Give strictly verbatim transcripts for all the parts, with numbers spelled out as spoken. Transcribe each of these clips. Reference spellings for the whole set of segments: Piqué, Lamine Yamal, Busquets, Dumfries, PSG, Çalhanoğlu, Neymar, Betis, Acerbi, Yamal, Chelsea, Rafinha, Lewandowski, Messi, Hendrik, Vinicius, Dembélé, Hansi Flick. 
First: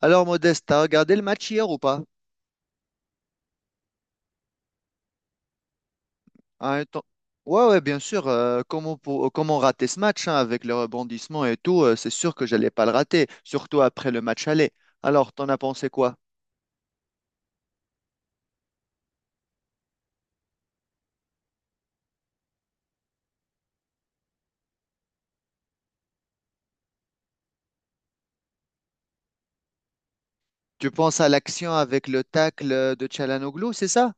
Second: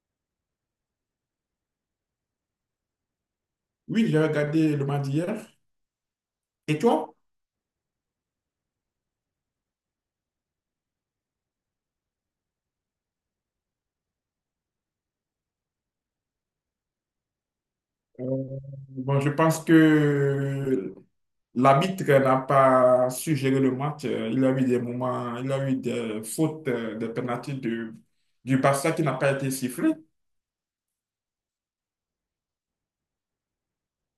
Alors, Modeste, t'as regardé le match hier ou pas? Oui, j'ai regardé le match d'hier. À Et un temps- toi? Ouais, ouais, bien sûr. Euh, comment, pour... comment rater ce match hein, avec le rebondissement et tout, euh, c'est sûr que j'allais pas le rater, surtout après le match aller. Alors, t'en as pensé quoi? Euh, Bon, je pense que l'arbitre n'a pas su gérer le match. Euh, Il a eu des moments, il a eu des fautes, euh, des pénalités de, du Barça qui n'a pas été sifflé. Tu penses à l'action avec le tacle euh, de Çalhanoğlu, c'est ça?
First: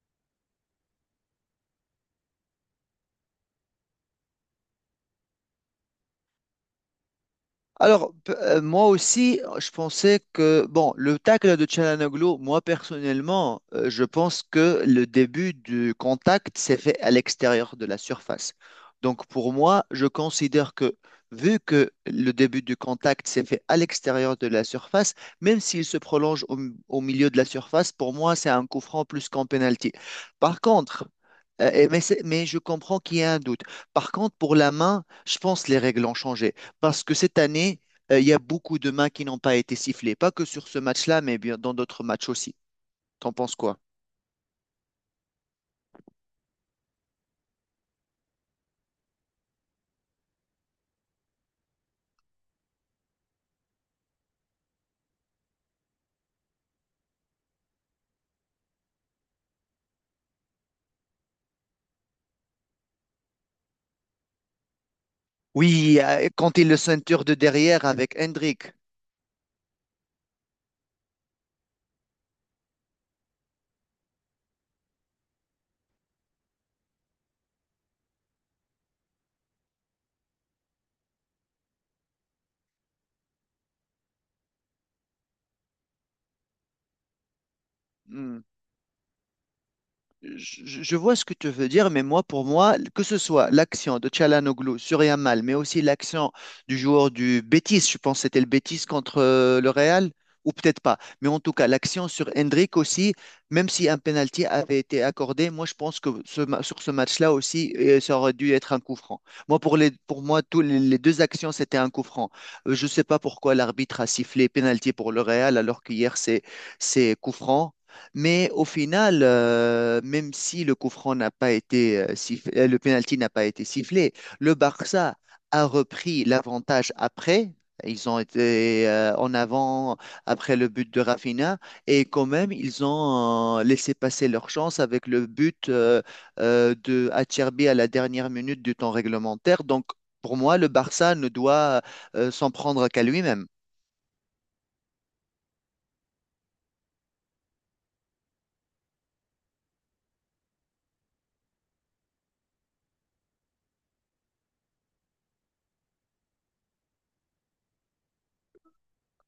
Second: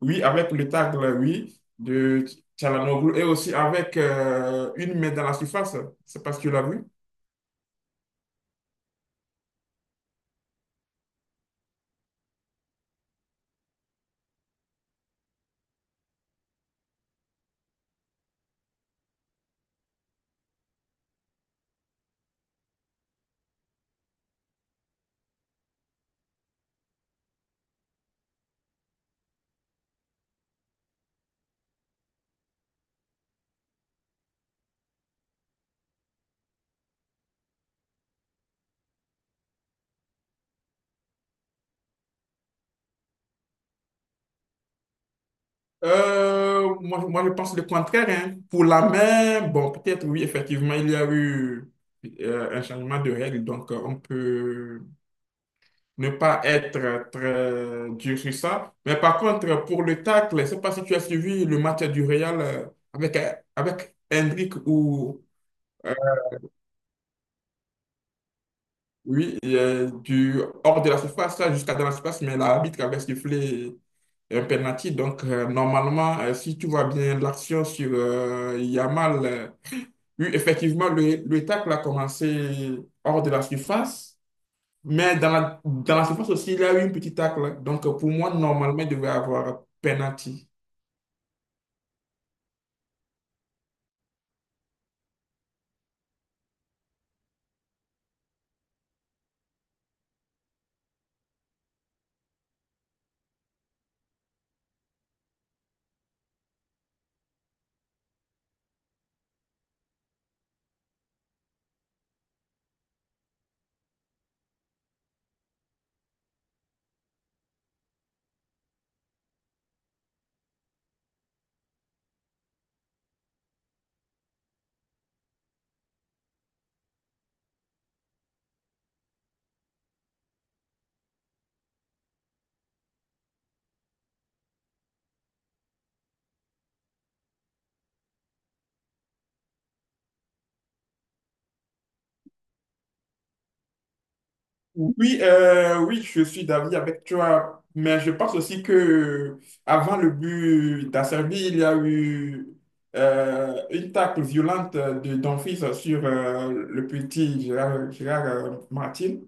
Oui, avec le tacle, oui, de Çalhanoğlu et aussi avec euh, une main dans la surface. C'est parce que tu l'as vu. Alors, p- euh, moi aussi, je pensais que, bon, le tacle de Çalhanoğlu, moi personnellement, euh, je pense que le début du contact s'est fait à l'extérieur de la surface. Donc, pour moi, je considère que, vu que le début du contact s'est fait à l'extérieur de la surface, même s'il se prolonge au, au milieu de la surface, pour moi, c'est un coup franc plus qu'un penalty. Par contre, euh, et- mais, c'est- mais je comprends qu'il y a un doute. Par contre, pour la main, je pense que les règles ont changé parce que cette année, euh, il y a beaucoup de mains qui n'ont pas été sifflées. Pas que sur ce match-là, mais bien dans d'autres matchs aussi. T'en penses quoi? Euh, moi, moi, je pense le contraire, hein. Pour la main, bon, peut-être oui, effectivement, il y a eu euh, un changement de règle, donc euh, on peut ne pas être très dur sur ça. Mais par contre, pour le tacle, je ne sais pas si tu as suivi le match du Real euh, avec, euh, avec Hendrik ou euh, Oui, euh, quand il le ceinture de derrière avec Hendrik. oui, euh, du hors de la surface, là, jusqu'à dans la surface, mais l'arbitre avait sifflé un penalty. Donc, euh, normalement, euh, si tu vois bien l'action sur euh, Yamal. euh, Oui, effectivement, le, le tacle a commencé hors de la surface, mais dans la, dans la surface aussi, il y a eu une petite tacle, hein. Donc, pour moi, normalement, il devait y avoir penalty. Je je vois ce que tu veux dire, mais moi, pour moi, que ce soit l'action de Çalhanoğlu sur Yamal, mais aussi l'action du joueur du Betis, je pense que c'était le Betis contre euh, le Real, ou peut-être pas, mais en tout cas, l'action sur Hendrik aussi, même si un penalty avait été accordé, moi, je pense que ce ma- sur ce match-là aussi, euh, ça aurait dû être un coup franc. Moi, pour les, pour moi, tous les, les deux actions, c'était un coup franc. Euh, je ne sais pas pourquoi l'arbitre a sifflé penalty pour le Real, alors qu'hier, c'est c'est coup franc. Mais au final, euh, même si le coup franc n'a pas été euh, sifflé, euh, le penalty n'a pas été sifflé, le Barça a repris l'avantage après. Ils ont été euh, en avant après le but de Rafinha et quand même ils ont euh, laissé passer leur chance avec le but euh, euh, de Acerbi à la dernière minute du temps réglementaire. Donc pour moi, le Barça ne doit euh, s'en prendre qu'à lui-même. Oui, euh, oui, je suis d'avis avec toi, mais je pense aussi que euh, avant le but d'Acerbi, il y a eu euh, une tacle violente de Dumfries sur euh, le petit Gérard, Gérard, euh, Martin.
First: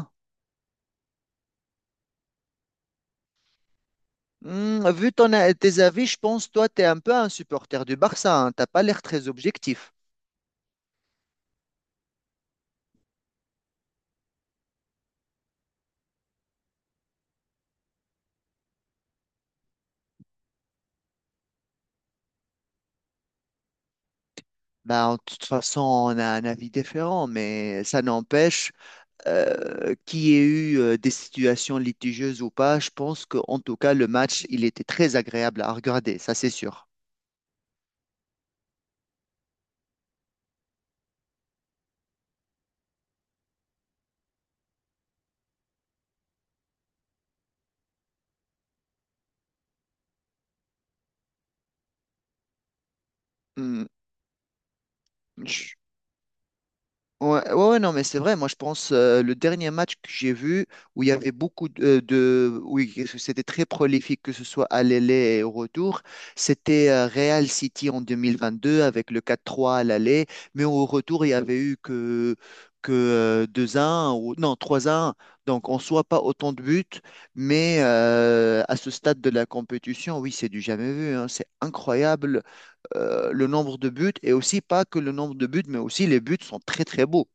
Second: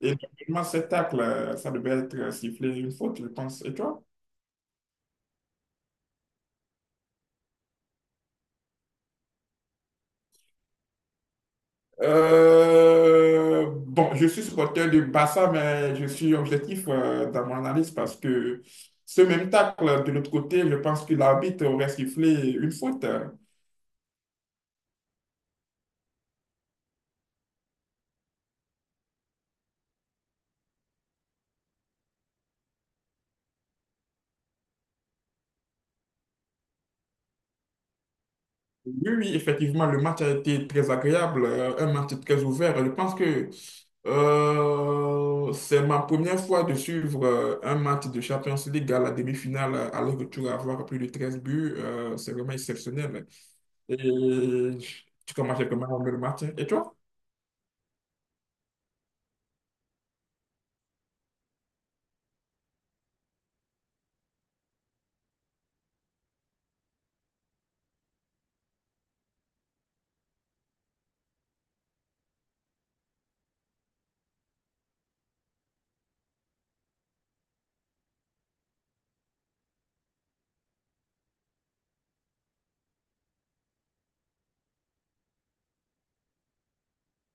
Et normalement, cette tacle, euh, ça devait être sifflé une faute, je pense. Et toi? Hmm, vu ton, a- tes avis, je pense toi, tu es un peu un supporter du Barça, hein. T'as pas l'air très objectif. Euh, bon, je suis supporter du Barça, mais je suis objectif euh, dans mon analyse parce que ce même tacle de l'autre côté, je pense que l'arbitre aurait sifflé une faute. Bah, de toute façon, on a un avis différent, mais ça n'empêche euh, qu'il y ait eu euh, des situations litigieuses ou pas. Je pense qu'en tout cas, le match, il était très agréable à regarder, ça c'est sûr. Oui, oui, effectivement, le match a été très agréable, euh, un match très ouvert. Je pense que euh, c'est ma première fois de suivre euh, un match de Champions League à la demi-finale, euh, alors que tu vas avoir plus de treize buts. Euh, c'est vraiment exceptionnel. Hmm, Et tu commences je, comment le match, hein? Et toi? Ouais, ouais, ouais, non, mais c'est vrai. Moi, je pense euh, le dernier match que j'ai vu où il y avait beaucoup de, de- oui, que c'était très prolifique, que ce soit à l'aller et au retour, c'était euh, Real City en deux mille vingt-deux avec le quatre trois à l'aller, mais au retour, il y avait eu que que euh, deux un ou non trois un. Donc, en soit pas autant de buts, mais euh, à ce stade de la compétition, oui, c'est du jamais vu, hein. C'est incroyable euh, le nombre de buts et aussi pas que le nombre de buts, mais aussi les buts sont très très beaux.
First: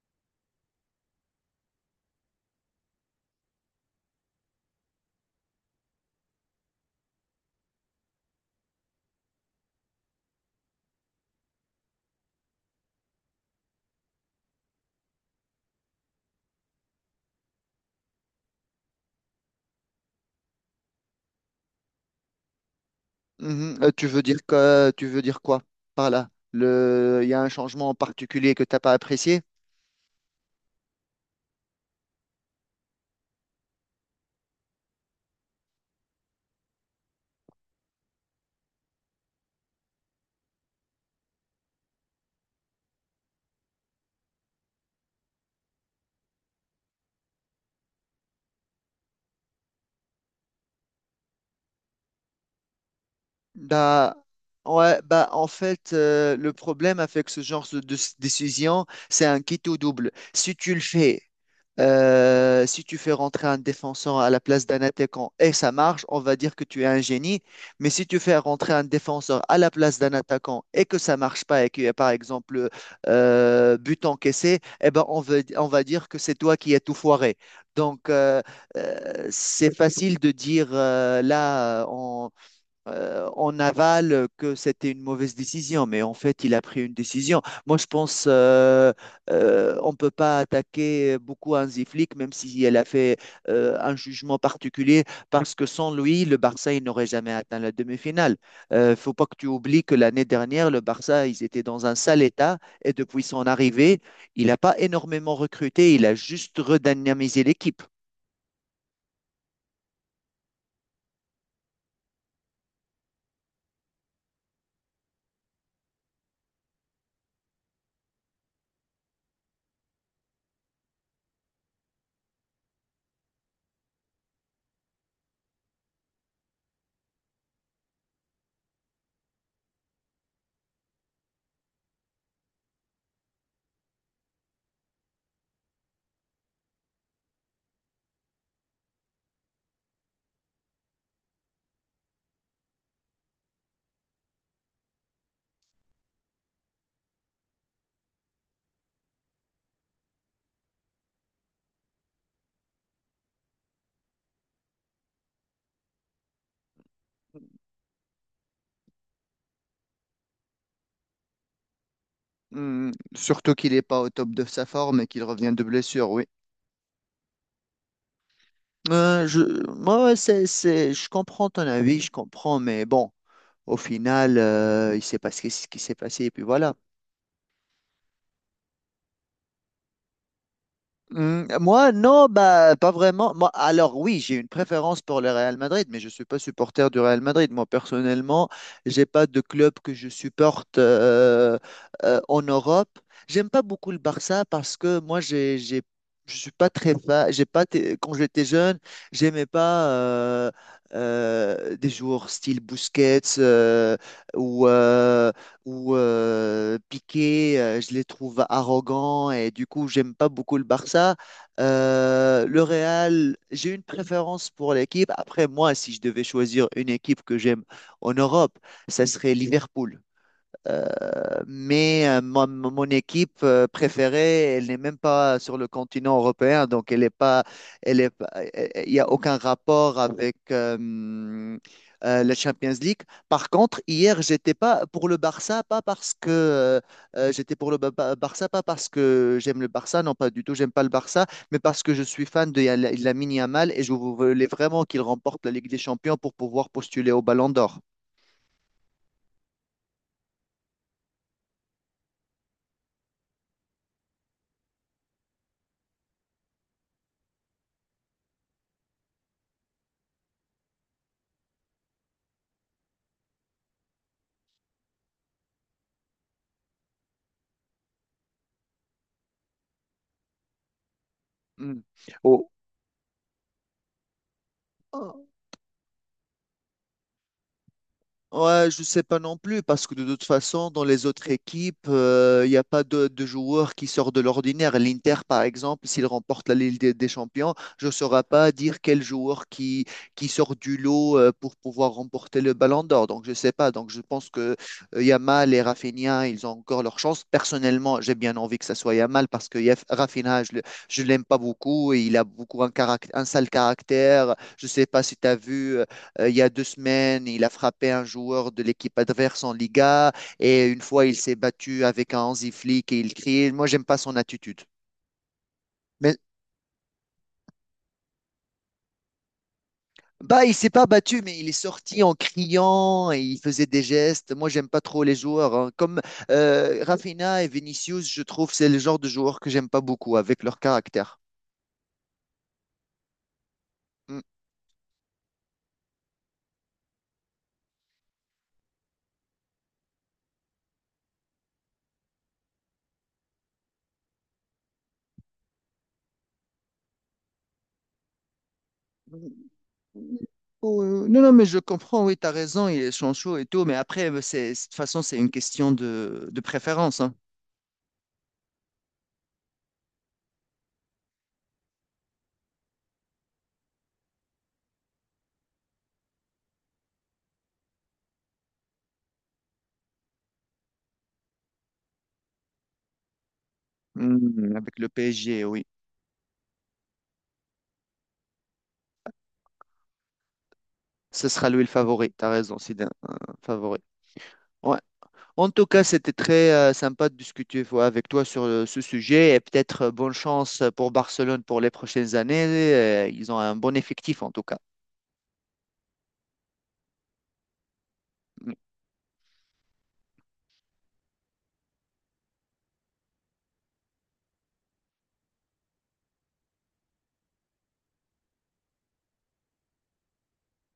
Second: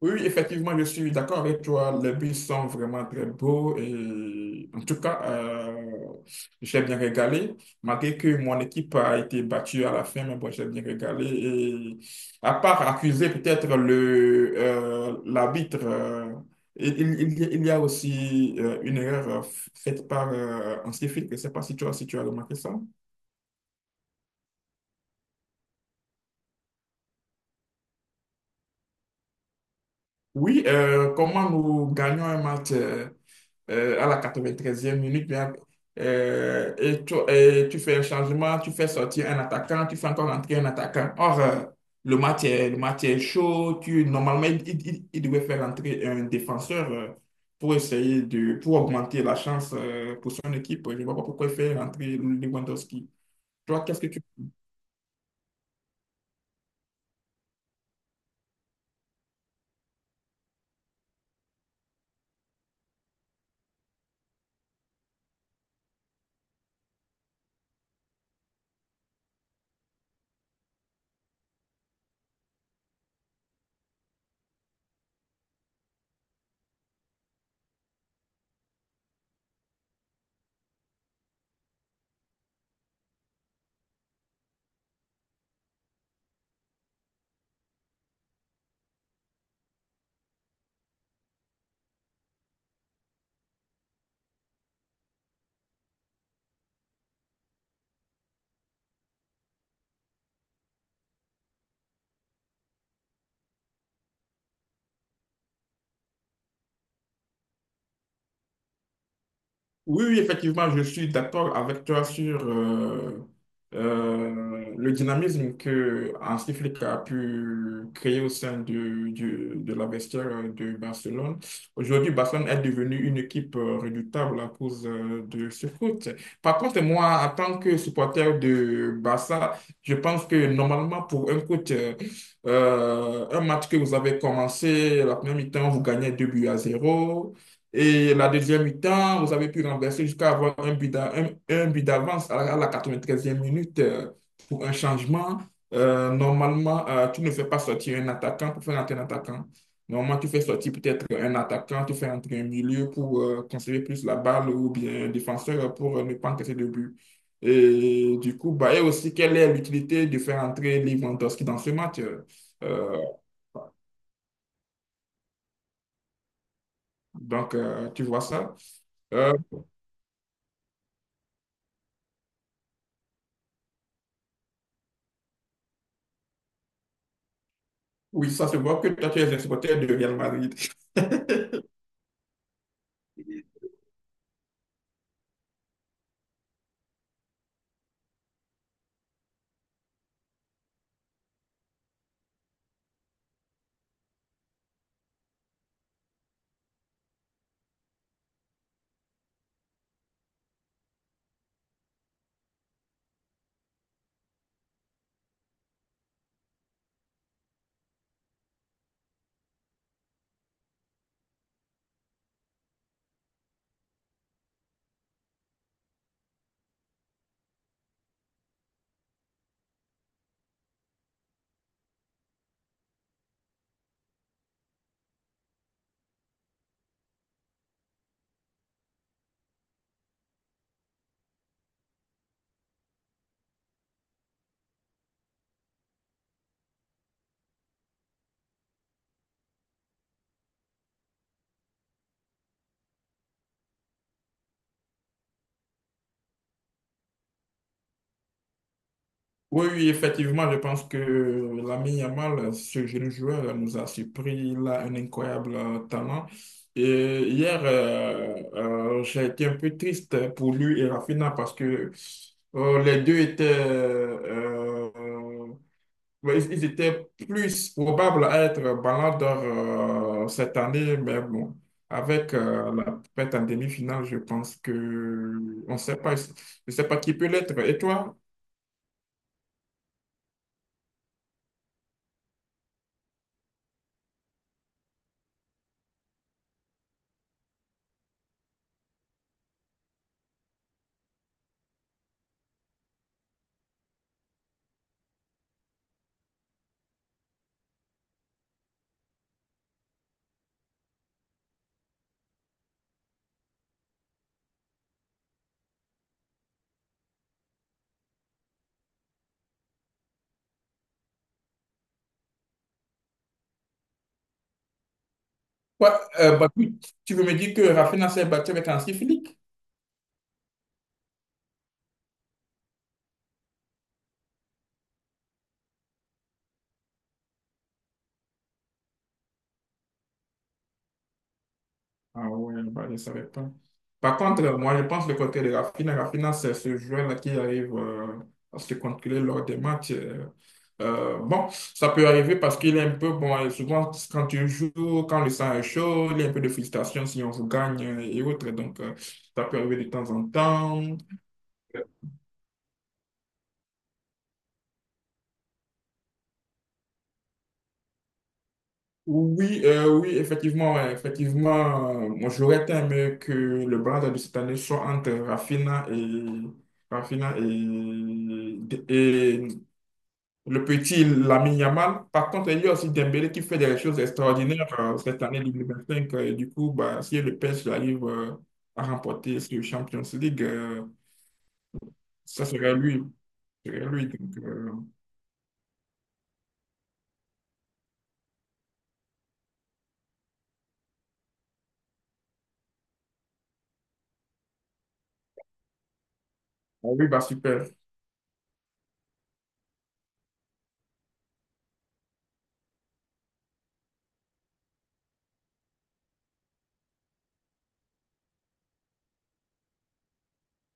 Oui, oui, effectivement, je suis d'accord avec toi. Les bus sont vraiment très beaux et en tout cas, euh, j'ai bien régalé. Malgré que mon équipe a été battue à la fin, mais bon, j'ai bien régalé. Et à part accuser peut-être le euh, l'arbitre, euh, il, il- il y a il y a aussi euh, une erreur euh, faite par euh, un civil. Je ne sais pas si tu as, si tu as remarqué ça. Mhm. Euh, tu veux dire que, tu veux dire quoi par là? Le, il y a un changement en particulier que t'as pas apprécié? Oui, euh, comment nous gagnons un match euh, euh, à la quatre-vingt-treizième minute, bien, euh, et, tu, et tu fais un changement, tu fais sortir un attaquant, tu fais encore entrer un attaquant. Or, euh, le match est, le match est chaud, tu, normalement, il, il, il- il devait faire entrer un défenseur euh, pour essayer de, pour augmenter la chance euh, pour son équipe. Je ne vois pas pourquoi il fait entrer Lewandowski. Toi, qu'est-ce que Bah, tu... ouais, bah, en fait, euh, le problème avec ce genre de, de décision, c'est un quitte ou double. Si tu le fais Euh, si tu fais rentrer un défenseur à la place d'un attaquant et ça marche, on va dire que tu es un génie. Mais si tu fais rentrer un défenseur à la place d'un attaquant et que ça marche pas et qu'il y a par exemple euh, but encaissé, eh ben on veut- on va dire que c'est toi qui as tout foiré. Donc euh, euh, c'est facile de dire euh, là euh, en aval euh, que c'était une mauvaise décision, mais en fait, il a pris une décision. Moi, je pense euh, euh, on ne peut pas attaquer beaucoup Hansi Flick, même si elle a fait euh, un jugement particulier, parce que sans lui, le Barça, il n'aurait jamais atteint la demi-finale. Ne faut pas que tu oublies que l'année dernière, le Barça, ils étaient dans un sale état, et depuis son arrivée, il n'a pas énormément recruté, il a juste redynamisé l'équipe. Oui, oui, effectivement, je suis d'accord avec toi sur euh, euh, le dynamisme que Hansi Flick a pu créer au sein de, du- de la vestiaire de Barcelone. Aujourd'hui, Barcelone est devenue une équipe euh, redoutable à cause euh, de ce foot. Par contre, moi, en tant que supporter de Barça, je pense que normalement, pour un coach, euh, euh, un match que vous avez commencé, la première mi-temps, vous gagnez deux buts à zéro. Et la deuxième mi-temps, vous avez pu renverser jusqu'à avoir un but d'a- un- un but d'avance à la à la quatre-vingt-treizième minute euh, pour un changement. Euh, normalement, euh, tu ne fais pas sortir un attaquant pour faire entrer un attaquant. Normalement, tu fais sortir peut-être un attaquant, tu fais entrer un milieu pour euh, conserver plus la balle ou bien un défenseur pour euh, ne pas encaisser de but. Et du coup, bah, et aussi, quelle est l'utilité de faire entrer Lewandowski dans ce match? euh, Hmm, euh, surtout qu'il n'est pas au top de sa forme et qu'il revient de blessure, oui. donc, euh, tu vois ça. Euh, Euh, je, Moi, ouais, c'est, c'est, je comprends ton avis, je comprends, mais bon, au final, euh, il s'est passé ce qui s'est passé, et puis voilà. Oui, ça se voit que toi, tu es un supporter de Real Madrid. Hmm, moi, non, bah, pas vraiment. Moi, alors oui, j'ai une préférence pour le Real Madrid, mais je ne suis pas supporter du Real Madrid. Moi, personnellement, j'ai pas de club que je supporte euh, euh, en Europe. J'aime pas beaucoup le Barça parce que moi, j'ai, j'ai, je suis pas très fan. J'ai pas, été- Quand j'étais jeune, j'aimais pas euh, euh, des joueurs style Busquets euh, ou euh, où euh, Piqué, euh, je les trouve arrogants et du coup, j'aime pas beaucoup le Barça. Euh, le Real, j'ai une préférence pour l'équipe. Après, moi, si je devais choisir une équipe que j'aime en Europe, ça serait Liverpool. Euh, mais euh, mon, Mon équipe euh, préférée, elle n'est même pas sur le continent européen, donc elle est pas, elle est, pas- euh, euh, il y a aucun rapport avec euh, euh, la Champions League. Par contre, hier, j'étais pas pour le Barça, pas parce que euh, euh, j'étais pour le Ba- Ba- Barça, pas parce que j'aime le Barça, non pas du tout, j'aime pas le Barça, mais parce que je suis fan de Yala- Lamine Yamal et je voulais vraiment qu'il remporte la Ligue des Champions pour pouvoir postuler au Ballon d'Or. Oui, oui, effectivement, je pense que l'ami Yamal, ce jeune joueur, nous a surpris. Il a un incroyable euh, talent. Et hier, euh, euh, j'ai été un peu triste pour lui et Rafinha parce que euh, les deux étaient euh, euh, mais ils ils étaient plus probables à être Ballon d'Or euh, cette année, mais bon, Hmm. avec euh, la pète en demi-finale, je pense que Oh. on ne sait pas, je ne sais pas qui peut l'être. Et toi? Ouais, je sais pas non plus, parce que de toute façon, dans les autres équipes, il n'y a pas de, de joueurs qui sortent de l'ordinaire. L'Inter, par exemple, s'il remporte la Ligue des, des Champions, je ne saurais pas dire quel joueur qui, qui sort du lot euh, pour pouvoir remporter le Ballon d'Or. Donc, je sais pas. Donc, je pense que euh, Yamal et Rafinha, ils ont encore leur chance. Personnellement, j'ai bien envie que ça soit Yamal, parce que Yaf- Rafinha, je, le- je l'aime pas beaucoup, et il a beaucoup un, caract- un sale caractère. Je sais pas si tu as vu. Euh, il y a deux semaines, il a frappé un joueur de l'équipe adverse en Liga et une fois, il s'est battu avec un Hansi Flick et il crie. Moi, j'aime pas son attitude. Quoi, Mais euh, bah, tu tu veux me dire que Rafinha s'est battu avec un Flick? bah, il s'est pas battu, mais il est sorti en criant et il faisait des gestes. Moi, j'aime pas trop les joueurs, hein. Comme euh, Rafinha et Vinicius, je trouve c'est le genre de joueurs que j'aime pas beaucoup avec leur caractère. Ah ouais, bah, je ne savais pas. Par contre, euh, moi, je pense le côté de Rafinha. Rafinha, c'est ce joueur-là qui arrive euh, à se contrôler lors des matchs, euh. Euh, bon, ça peut arriver parce qu'il est un peu bon, et souvent, quand tu joues, quand le sang est chaud, il y a un peu de frustration si on vous gagne euh, et autres. Donc, euh, ça Mm. peut arriver de temps en Oh, temps. euh, non, non, mais je comprends, oui, tu as raison, il est chaud et tout, mais après, euh, c'est, de toute façon, c'est une question de, de préférence, hein. Oui, euh, oui, effectivement, ouais, effectivement, euh, moi j'aurais aimé que le Barça de cette année soit entre Rafinha et Rafinha et, et le petit Lamine Yamal. Par contre, il y a aussi Dembélé qui fait des choses Hmm, extraordinaires avec le euh, cette année P S G, oui. deux mille vingt-cinq. euh, Et du coup, bah, si le P S G arrive euh, à remporter ce Champions League, euh, Ce sera lui le favori, t'as ça raison, serait c'est un lui. Ça favori. serait lui. Donc, euh, Ouais. En tout cas, c'était très euh, sympa de discuter voilà, avec toi sur euh, ce sujet et peut-être euh, bonne chance pour Barcelone pour les prochaines années. Euh, ils ont un bon effectif en tout cas. ah oui, bah, super. Mm.